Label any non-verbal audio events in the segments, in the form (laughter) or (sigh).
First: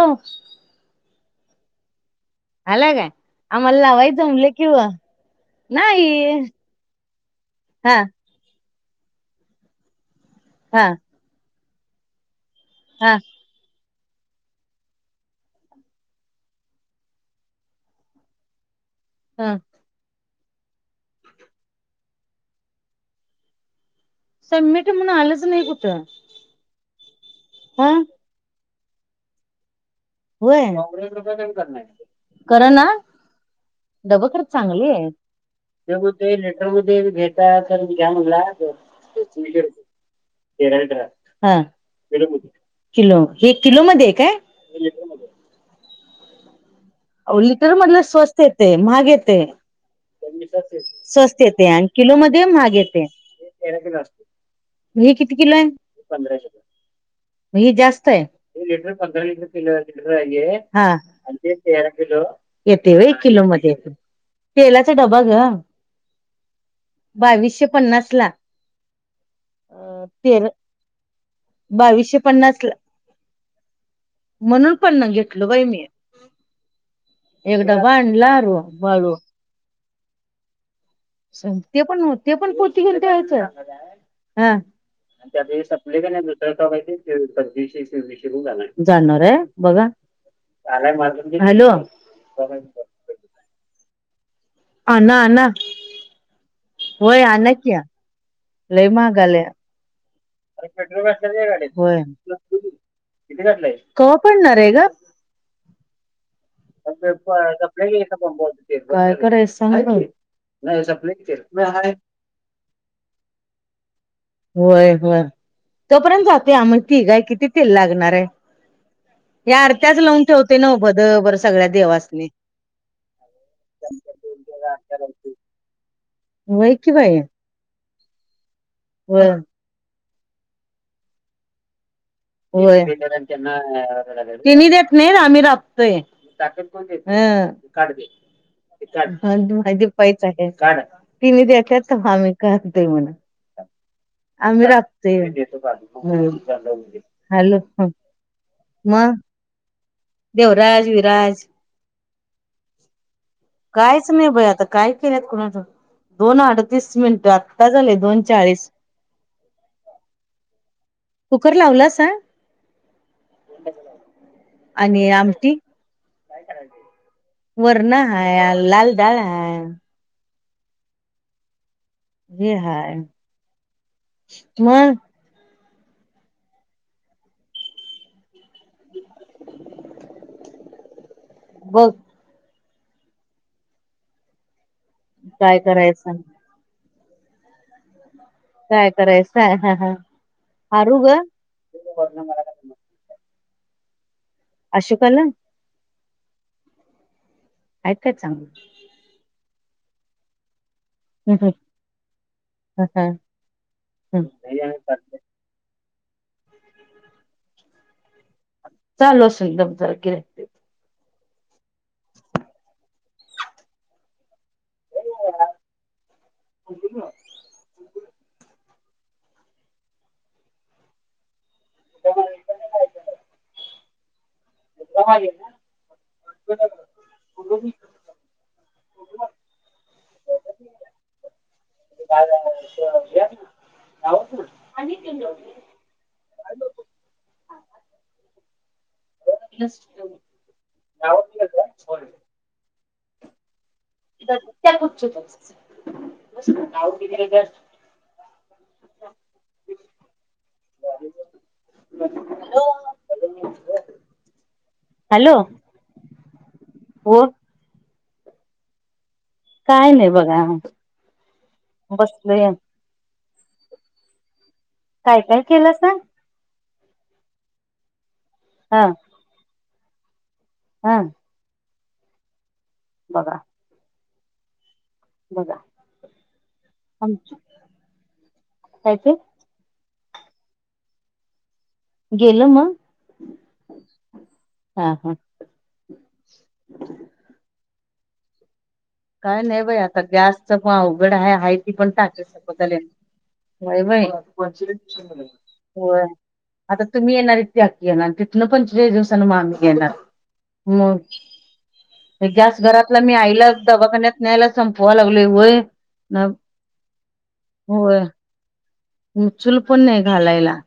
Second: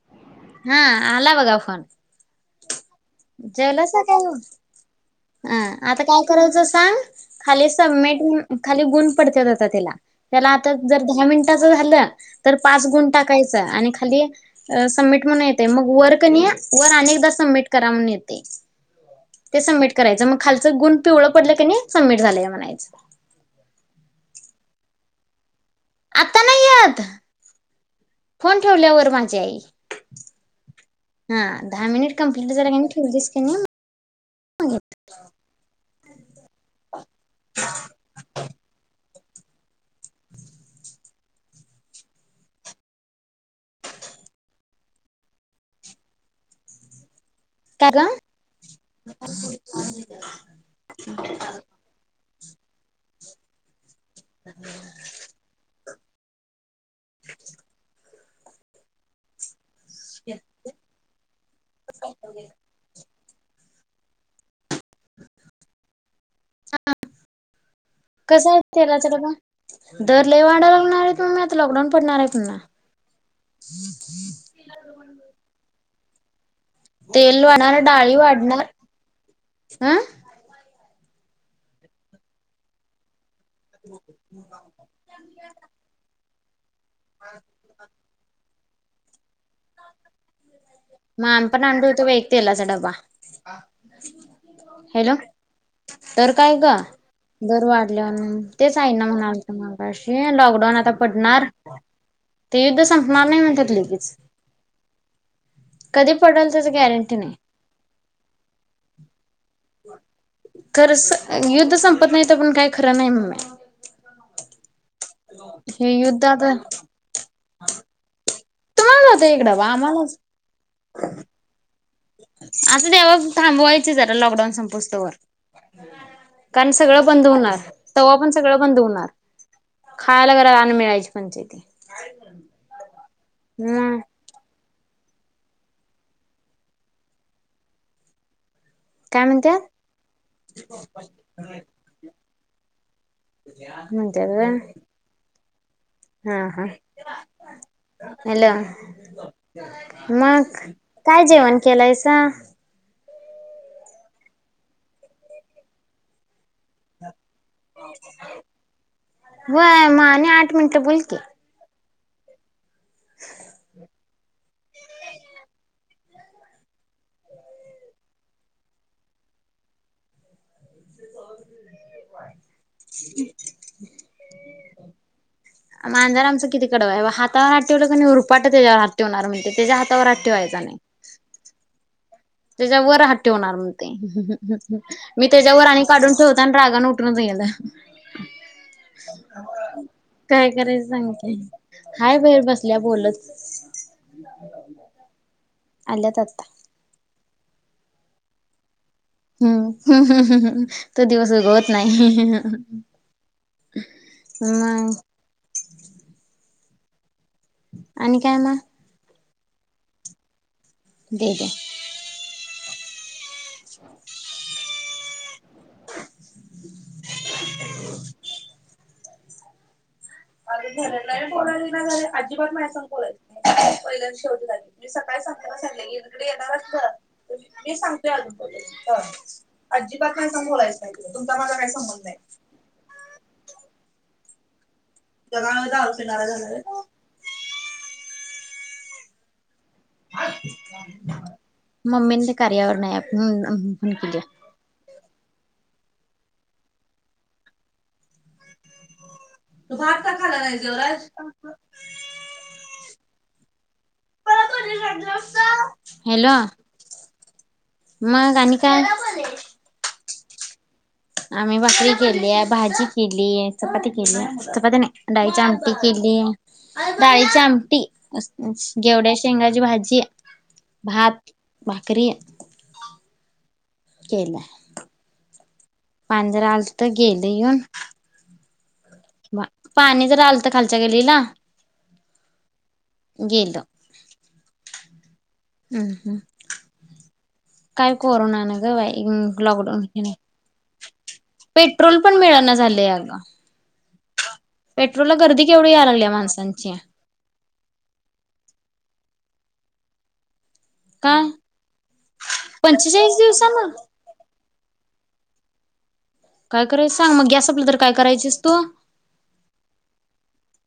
Hello हा आला बघा फोन आला काय आम्हाला लावायला जमलं की ओ अं आता काय नाही करायचं सांग खाली हा सबमिट खाली गुण पडत्यात आता त्याला त्याला आता हा जर दहा मिनिटाच झालं तर पाच गुण हा टाकायच आणि खाली सबमिट म्हणून येतय मग वर कनी आणि वर अनेकदा सबमिट करा म्हनून येतय ह ते सबमिट करायचं मग खालचं गुण पिवळं पडलं कनी सबमिट झालंय म्हणायचं सबमिट म्हणून आलंच नाही कुठं आता नाही येत हा फोन ठेवल्यावर माझी आई हा होय दहा मिनिट कंप्लीट कर झालं ना कणी ठेवलीस कणी डब खर मग चांगली ये ते मग ते लेटर मध्ये घेता तर करून घ्या म्हणला हो किलो हे किलो मध्ये काय? लिटरमध्ये आओ लिटर काय मधलं ग स्वस्त येते महाग येते स्वस्त येते आण किलो मध्ये महाग येते तेरा किलो हम् किती किला आहे पंधरा मग हे जास्त आहे लिटर पंधरा लिटर पंधरा लिटर हाय हे आणि ते तेरा किलो येतय व्हय एक किलो मध्ये तेलाचा डबा ग बावीशे पन्नास ला कसं आहे तेला चा डबा दर लई तेरा वाडा लागणार आहे मग म्हणून आता लॉकडाऊन बावीसशे पडणार हाय हॊ पन्नास ना ला पन् घेतल बाई मी तेल एकदा डबा आणला रू बाळू हा ते पण ओ ते पण पोती घेऊन ठेवायच हा ते कानी दुसरा स्टॉक आहे ते पंछीवीशे चोवीसशे पर्यंत जाणार आहे जाणार आहे बघा मग आम्ही पण हॅलो आणून ठेवतो बाई तेलाचा डबा हॅलो आणा आणा तर काय ग होय आणा दर की वाढल्या म्हूणन तेच लय आईना ना महागालय म्हणलतो म्हूणन अशी लॉकडाऊन आता पडणार होय ते युद्ध संपणार नाही म्हणतात लगेच कवा पडणार आहे ग कधी पडल त्याच गॅरंटी नाही काय करायच सांग बघ खरच युद्ध संपत नाही तर पण काय खरं नाही मम्मे होय होय हे युद्ध तोपर्यंत जातय आता मग आम्ही तिघ हाय किती तेल लागणार हाय तुम्हाला होतं एक हे डबा आरत्याच आम्हालाच लावून ठेवतोय नव भद बर सगळ्या देवास नी असुदे हॊ आता थांबवायच जरा लॉकडाऊन संपूस तवर कारण व्हय की सगळं बाई बंद होणार तवा पण सगळं बंद होणार व्हय खायला जरा आन मिळायची पंचायती ते होय म तिनी देत नाही आम्ही राबतोय ह काय म्हणत्यात तिनी देत्यात आम्ही काढतोय म्हण म्हणत्यात व्हय आम्ही राबतोय हम हा हा हॅलो ह म मंग कायं जेवणं केलं हायंसा कांहींच नाहीं बाई आंता कायं केलंत कोणांच्या दोन अडतीस मिनिटांत होयं आणि आंठ मिनटं बोलं की कुठं लावलां सा हम्मं आणि आमटी कायं करायचं वरणां हायं लांल डाळं हांय जे हांय मगं मांजार आमचं किती कडवां हाता हात ठेवलं की नाहीं रुपाटं त्यांच्यावर हात ठेवणारं म्हणते त्यांच्या हातावरांत ठेवायचां नाहीं बघं त्यांच्या वरं हात ठेवणारं म्हंण ते मी काय त्यांच्यावरं आणि करायचं काढूंन ठेवते राग उटुंण जायंना काय करायचं कायं करायचं आरू ग सांगते हांय बाहेर बसल्यां बोलतं अशोकांला आल्यांत आंता आहेतं कायं चांगलं हम्मं हम्मं हम्मं तो दिवसं उगवतं नाहीं मंग आणि कायं मंग चचांलो असणं दोन तरं खिरकिली द दे हं तो कुठे राहतो. अजूंन झाले नाहीं बोलांली नां झाले अजिबांत मायांसगं बोलायंच नाहीं पहिल्यां सकाळीं संगत सले एकलंकडे येणारं चं नां मी सांगते अजूंनले अजिबांत माझ्यां संग बोलायचं नाहीं तुमचां माझां कांहीं संबंध नाहीं. ना ना आणि (unintelligible) जगां जां फिणारलां झालं वाटलं चं मम्मी ते कार्यावर नाहीं म्हणूंन माहित नाहीं. त्यां कुठंच्या नांव की दे धरं अच्छा तो भांत कां खाल्लां नाहीं जेवणाहीस कां (unintelligible) (unintelligible) हॅलो कोणं मंग आणि कायं? कायं नाहीं बोलां आम्हीं भाकरी केली, आहे भाजी केली, चपाती केली, चपाती नाहीं. काय डाळीची काय केलं आमटी सांग केली. डाळीची आमटी, हा घेवड्यां शेंगांची भाजी, हा भांत भाकरी बघां केला बघा पांजरा आलतं गेलं आमचं येऊन. काय ते? पाणी जरा आलतं खालच्या गलीला गेलं मग? गेलं हा हा ह् ह, काय कोरोना नं गं बाय काय नाही बाई आता, गॅसच पण अवघड हाय,,, हाय ती पण पेट्रोल टाकी मिळना संपत आली. झालंय अगं. व्हय बाई,, पेट्रोलला गर्दी केवढी याय व्हय, लागल्या माणसांची. आता तुम्ही येणार इथकी येणार, तिथन पंचेचाळी दिवसांन म आम्ही घेणार मग,, काय हे गॅस घरातलं मी पंचेचाळीस आईला दिवसान? गण्यात न्यायला संपवा लागलोय वय काय करायचं सांग, मग गॅस सपला तर काय करायचीस तू? मु चूल पण नाही घालायला.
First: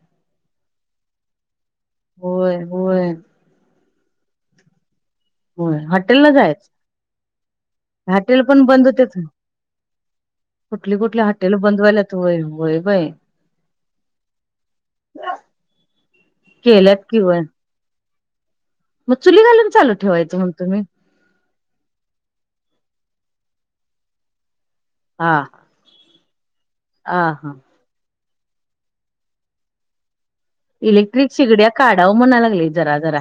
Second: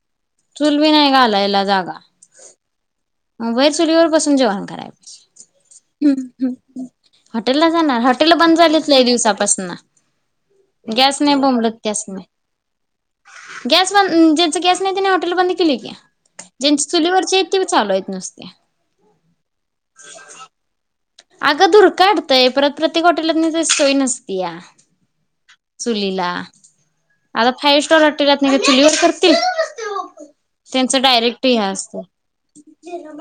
चुल बी नाही घालायला जागा. होय होय. व्हय चुलीवर बसून जेवाण करायच व्हय, हॉटेल ला जाया हाटेलला जाणार, हॉटेलं बंद झालीत लई होतेच दिवसापासनं कुठली कुठली हॉटेल बंद गॅस वायल्यात, नाही वय वय बाई. गॅस ब ज्यांच गॅस नाही. त्याने हॉटेल बंद केली की,, जांच केल्यात कि चुलीवरची होय हायत ती चालू आहेत नुसती. मग चुली घालून चालू ठेवायंच म्हणतो मी. अगं धूर काटतय, परत प्रत्येक हॉटेलात तनी सोय नसत्या हा चुलीला,,, हा हा आता फायव्ह स्टार हॉटेलत नी काय चुलीवर करतील? त्यांच इलेक्ट्रिक डायरेक्ट हे शिगड्या असतय. काढावं म्हणाय लागली जरा जरा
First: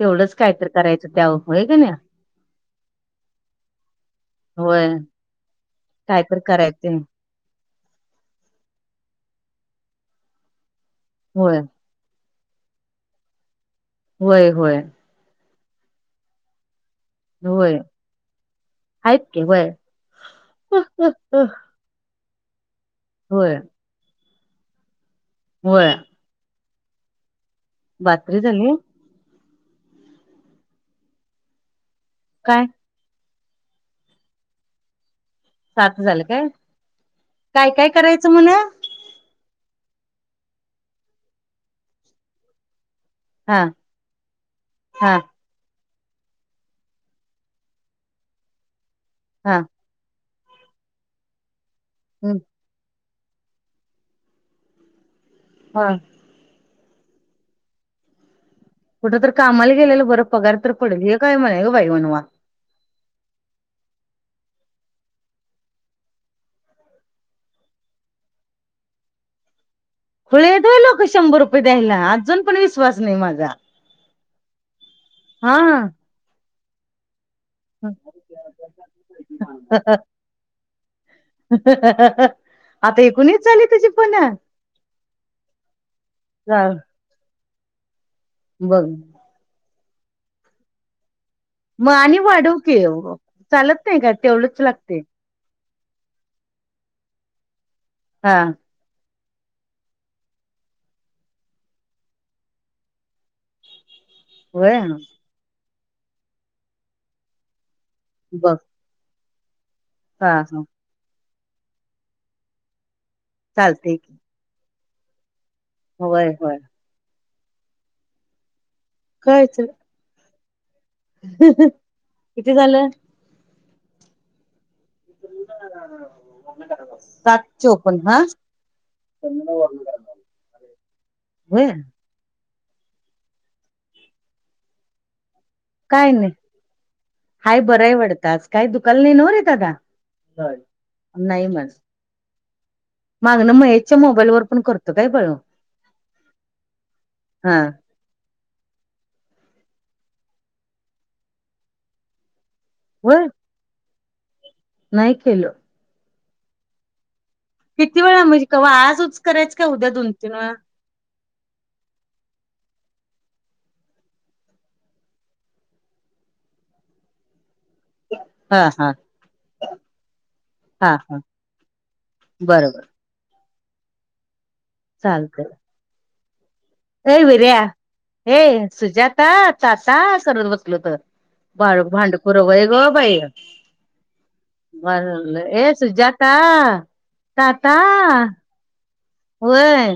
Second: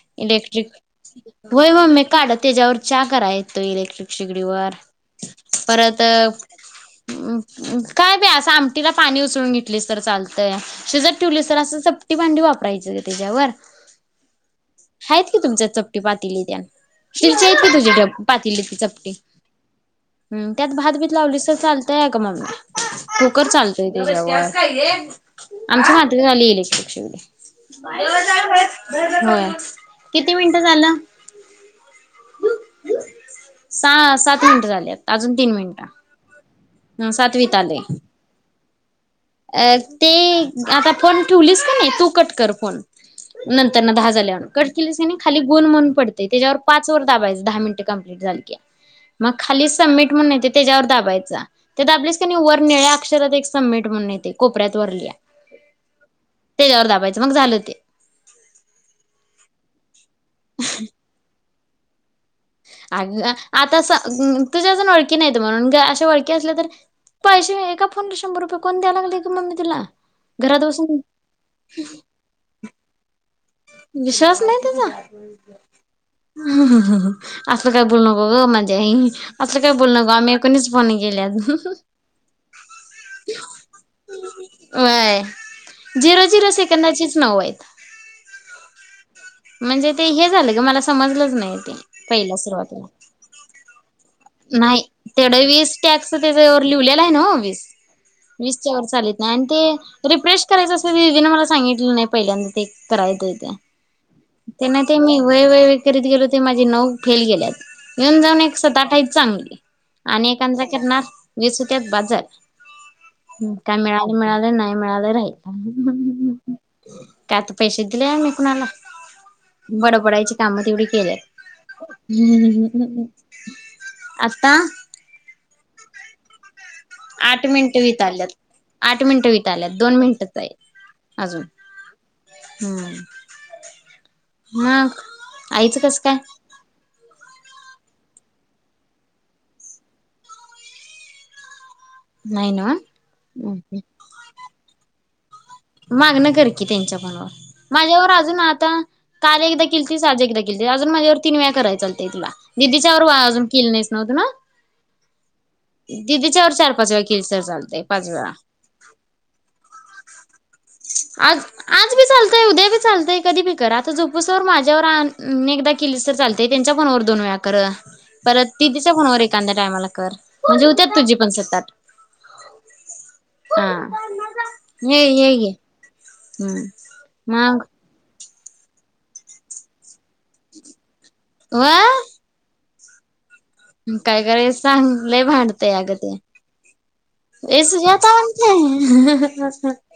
तेवढंच काय इलेक्ट्रिक तर करायचं त्या होय का नाही मम्मे काढ त्यज्यावर चा कराय एतोय इलेक्ट्रिक शिगडीवर. कायतर कराय तेन काय बी असं आमटीला पाणी उसळून घेतलीस तर चालतय, शीजत ठिवलीसतर होय असं चप टि भांडीं वापरायचं गं त्यज्यावर. होय होय. आहेत की तुमच्यात चपटी पातीली त्ये शिरच्या येत का होय तुझी पातीली त चपटी आहेत की होय ह त्यात भात बीत लावलीस चालते (unintelligible) मम्मे कुकर होय चालतय त्यज्यावर,, होय आमच्या मा त्री झाली इलेक्ट्रीक शीगडी बातरी झाली होय, किती मिनिटं झालं? काय? स सात मिनिटं झाल्यात. अजून तीन मीनीटं, सात झालं अं सातवीत आलय. चमणं अ ते आता फोन ठेवलीस का नाही,, तू कट कर फोन. नंतर ना दहा झालवरंनं,, कट किलीस क हा नाही खाली गुण म्हणून पडते, त्याच्यावर पाच वर दाबायच, दहा मिनटं कंप्लीट झाल की. मग हा खाली संमिट म्हणून येते, त्याच्यावर दाबायचं, ते दाबलस की ह नही, वर निळ्या अक्षरात, एक समीट म्हणून येते, कोपऱ्यात वरलीया. हा. त्याच्यावर दाबायचं, मग झालं ते कुठं तर कामाला गेलेलं बरं, पगार तर पडल, हे काय म्हणे ग बाई, मनवा अगं आता संग तुझ्याच न वळकी नईत, म्हणून का अशा वळखी असल्यातर पाहिजे नही, एका फोनला शंभर रुपये कोण द्याय, लागलगं मम्मी तूला? खुळेहेत व्हय लोकं, शंभर रुपये द्यायला, अजून पण विश्वास नही माझा. विश्वास नही तुझा? हा ह्हम्म ह्म. आसं काय, बोलू नको ग, माझे आई. असं काय बोलू नगं, आम्ही कूणीच फोण नई केले, आजून. हा हा हा (unintelligible) आता हे कुणी चालू (unintelligible) तुझे फोन व्हय, झिरो- झिरो सेकंदाचीच, नावं आहेत. बग. म्हणजे ते हे झालं गं, का मला समजलंच, नही. म आणि वाढवकी, चालत नही काय? नाही, तेवढ वीस टॅक्स, त्याच्यावर लिहलेला य ना ओ वीस, हा वीसच्या वर चालत नहि आण ते, रिफ्रेश करायचं असल, दिदीन मला सांगितलं नाई, पहिल्यांदा ते, करायचं, ते. होय त्यांना ते, मी व्हय-व्हय करीत गेलो, ते माझे नऊ, फेल गेल्यात. येऊन जाऊन बघ एक (unintelligible) हाय चांगली आणि हा हा एकांचं करणार ज्याच त्यात पाच हाय, काय चालते मिळा- की मिळाले नाही, मिळाले राहील. होय- होय त्यात पैशे दिले मी, कुणाला कायच? बड-बडायची कामं, तेवदि केल्या. किती झालं ह्म. आता? (inaudible) सात आठ मिनिटं चोपण का? विताल्यात. आठ मिनिटं विताल्यात दोन मिनिटच आहे (unintelligible) अजून व्हय? हम्म. मग, आइचं कस काय? हाय, बरय वाटत आज? काही दुखाल नही नव्ह रे, दादा? नाय. नाही ना. नाही न्हवं? माज न महेशच्या मोबाईल वर, पण करतो काय, बळ? मागण करकी त्यांच्या फ़ोनवर, हा माझ्यावर अजून आता काल एकदा केलतीस, आज एकदा केलतीस, अजून माझ्यावर तीन वेळा कराय चालतेय तुला, दिदीच्यावर होय अजून केली नहीस नव्हतना? नाही केल. दिदीच्या वर, चार-पाच वेळा केली तर चाल किती वेळा म्हजी, कव्हा आजच करायचं, का उद्या दोन-तीन वेळा? आज-आज बी चालतय, उद्या बी चालतंय, कधी बी कर, आता झोपूस तर, माझ्यावर आ ण एकदा केलीस तर चालतय, त्यांच्या फोनवर, दोन वेळा कर. परत हा हा दीदीच्या फोनावर एखांद्या टायमाला कर, म्हणजे हा होत्यात, तुझी हा पण सात-आठ. बरोबर हा ये ये चालतय ये हम्म ए विर्या, मग हे सुजाता ताता करत बसल होत. बाळ व भांडखोर व्हय ग बाई. काय करायच सांग बाळ लय म्हणल, भांडतय ए अगं ते सुजाता. ए ताता सुजाता म्हटल, होय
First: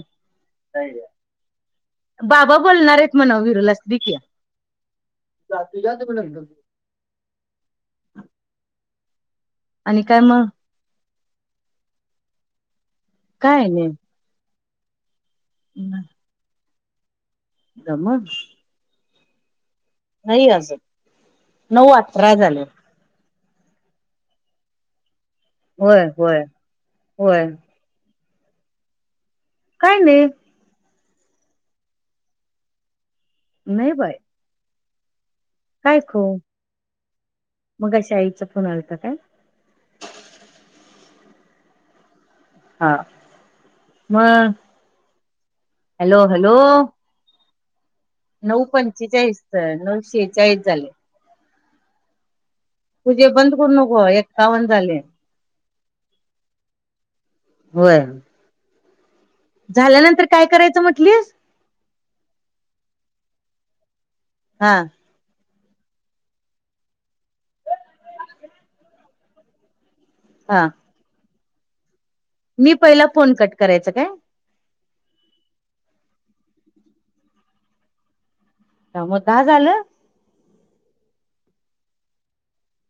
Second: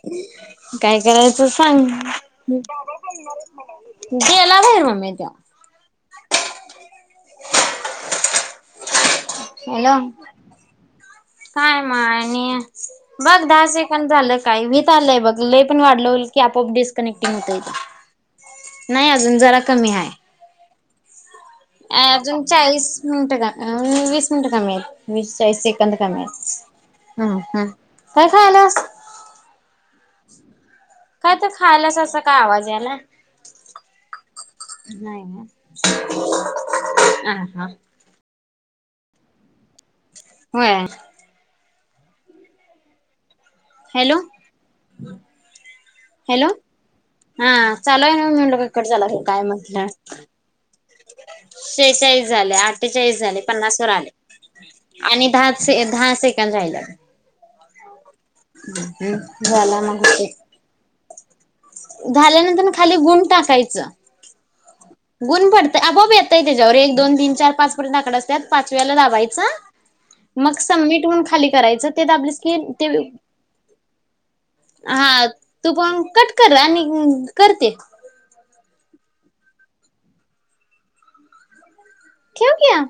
काय करायच सांग. बाबा बोलणार आहेत म्हणाव विरुला दे कि. गेला बाहेर मम्मी त्यो आणि हॅलो काय मग. काय माय आणि, बघ काय दहा नाही सेकंद झाल का. व्हीत आलय बघ. लई पण वाढल की आपोआप डिस्कनेक्टिंग होतय ते. दम नाही अजून जरा कमी आहे. नाही अजून नऊ अठरा झाले. मिनिट, वीस मिनिट कमी आहेत. वीस चाळीस सेकंद होय कमी होय आहेत. ह होय ह काय खायलयास. काय नाही. काय तर खायलास अस काय आवाज यायलाय. नाही बाय. नाही अ, हा हा कशाईच फोन आलता काय? होय. हा हॅलो मग, हॅलो हॅलो. हा चालूय ना, मी नऊ म्हटलो कट झाला पंचेचाळीस काय म्हटल. नऊ शेहेचाळीस झाले शेचाळीस झाले, अठ्ठेचाळीस तुझे झाले, बंद करू पन्नास वर नको आले. एक्कावन्न झाले. आणि दहा दहा सेंकंद राहिल्यात. होय. (unintelligible) झाल्यानंतर होते काय करायच म्हटलीस. झाल्यानंतर खाली गुण टाकायच. हा गुण पडत, अपोआप येतय त्याच्यावर. एक, दोन, तीन, चार, पाच पर्यंत आकड असतात. पाचव्याला दाबायचा. (inaudible) मग सबमिट म्हून खाली करायच ते दाबलीस की मी ते पहिला फोन कट करायच काय? हा तू पण कट कर. आणि कर ते. त्यामुळ दहा झाल. ठेव की आ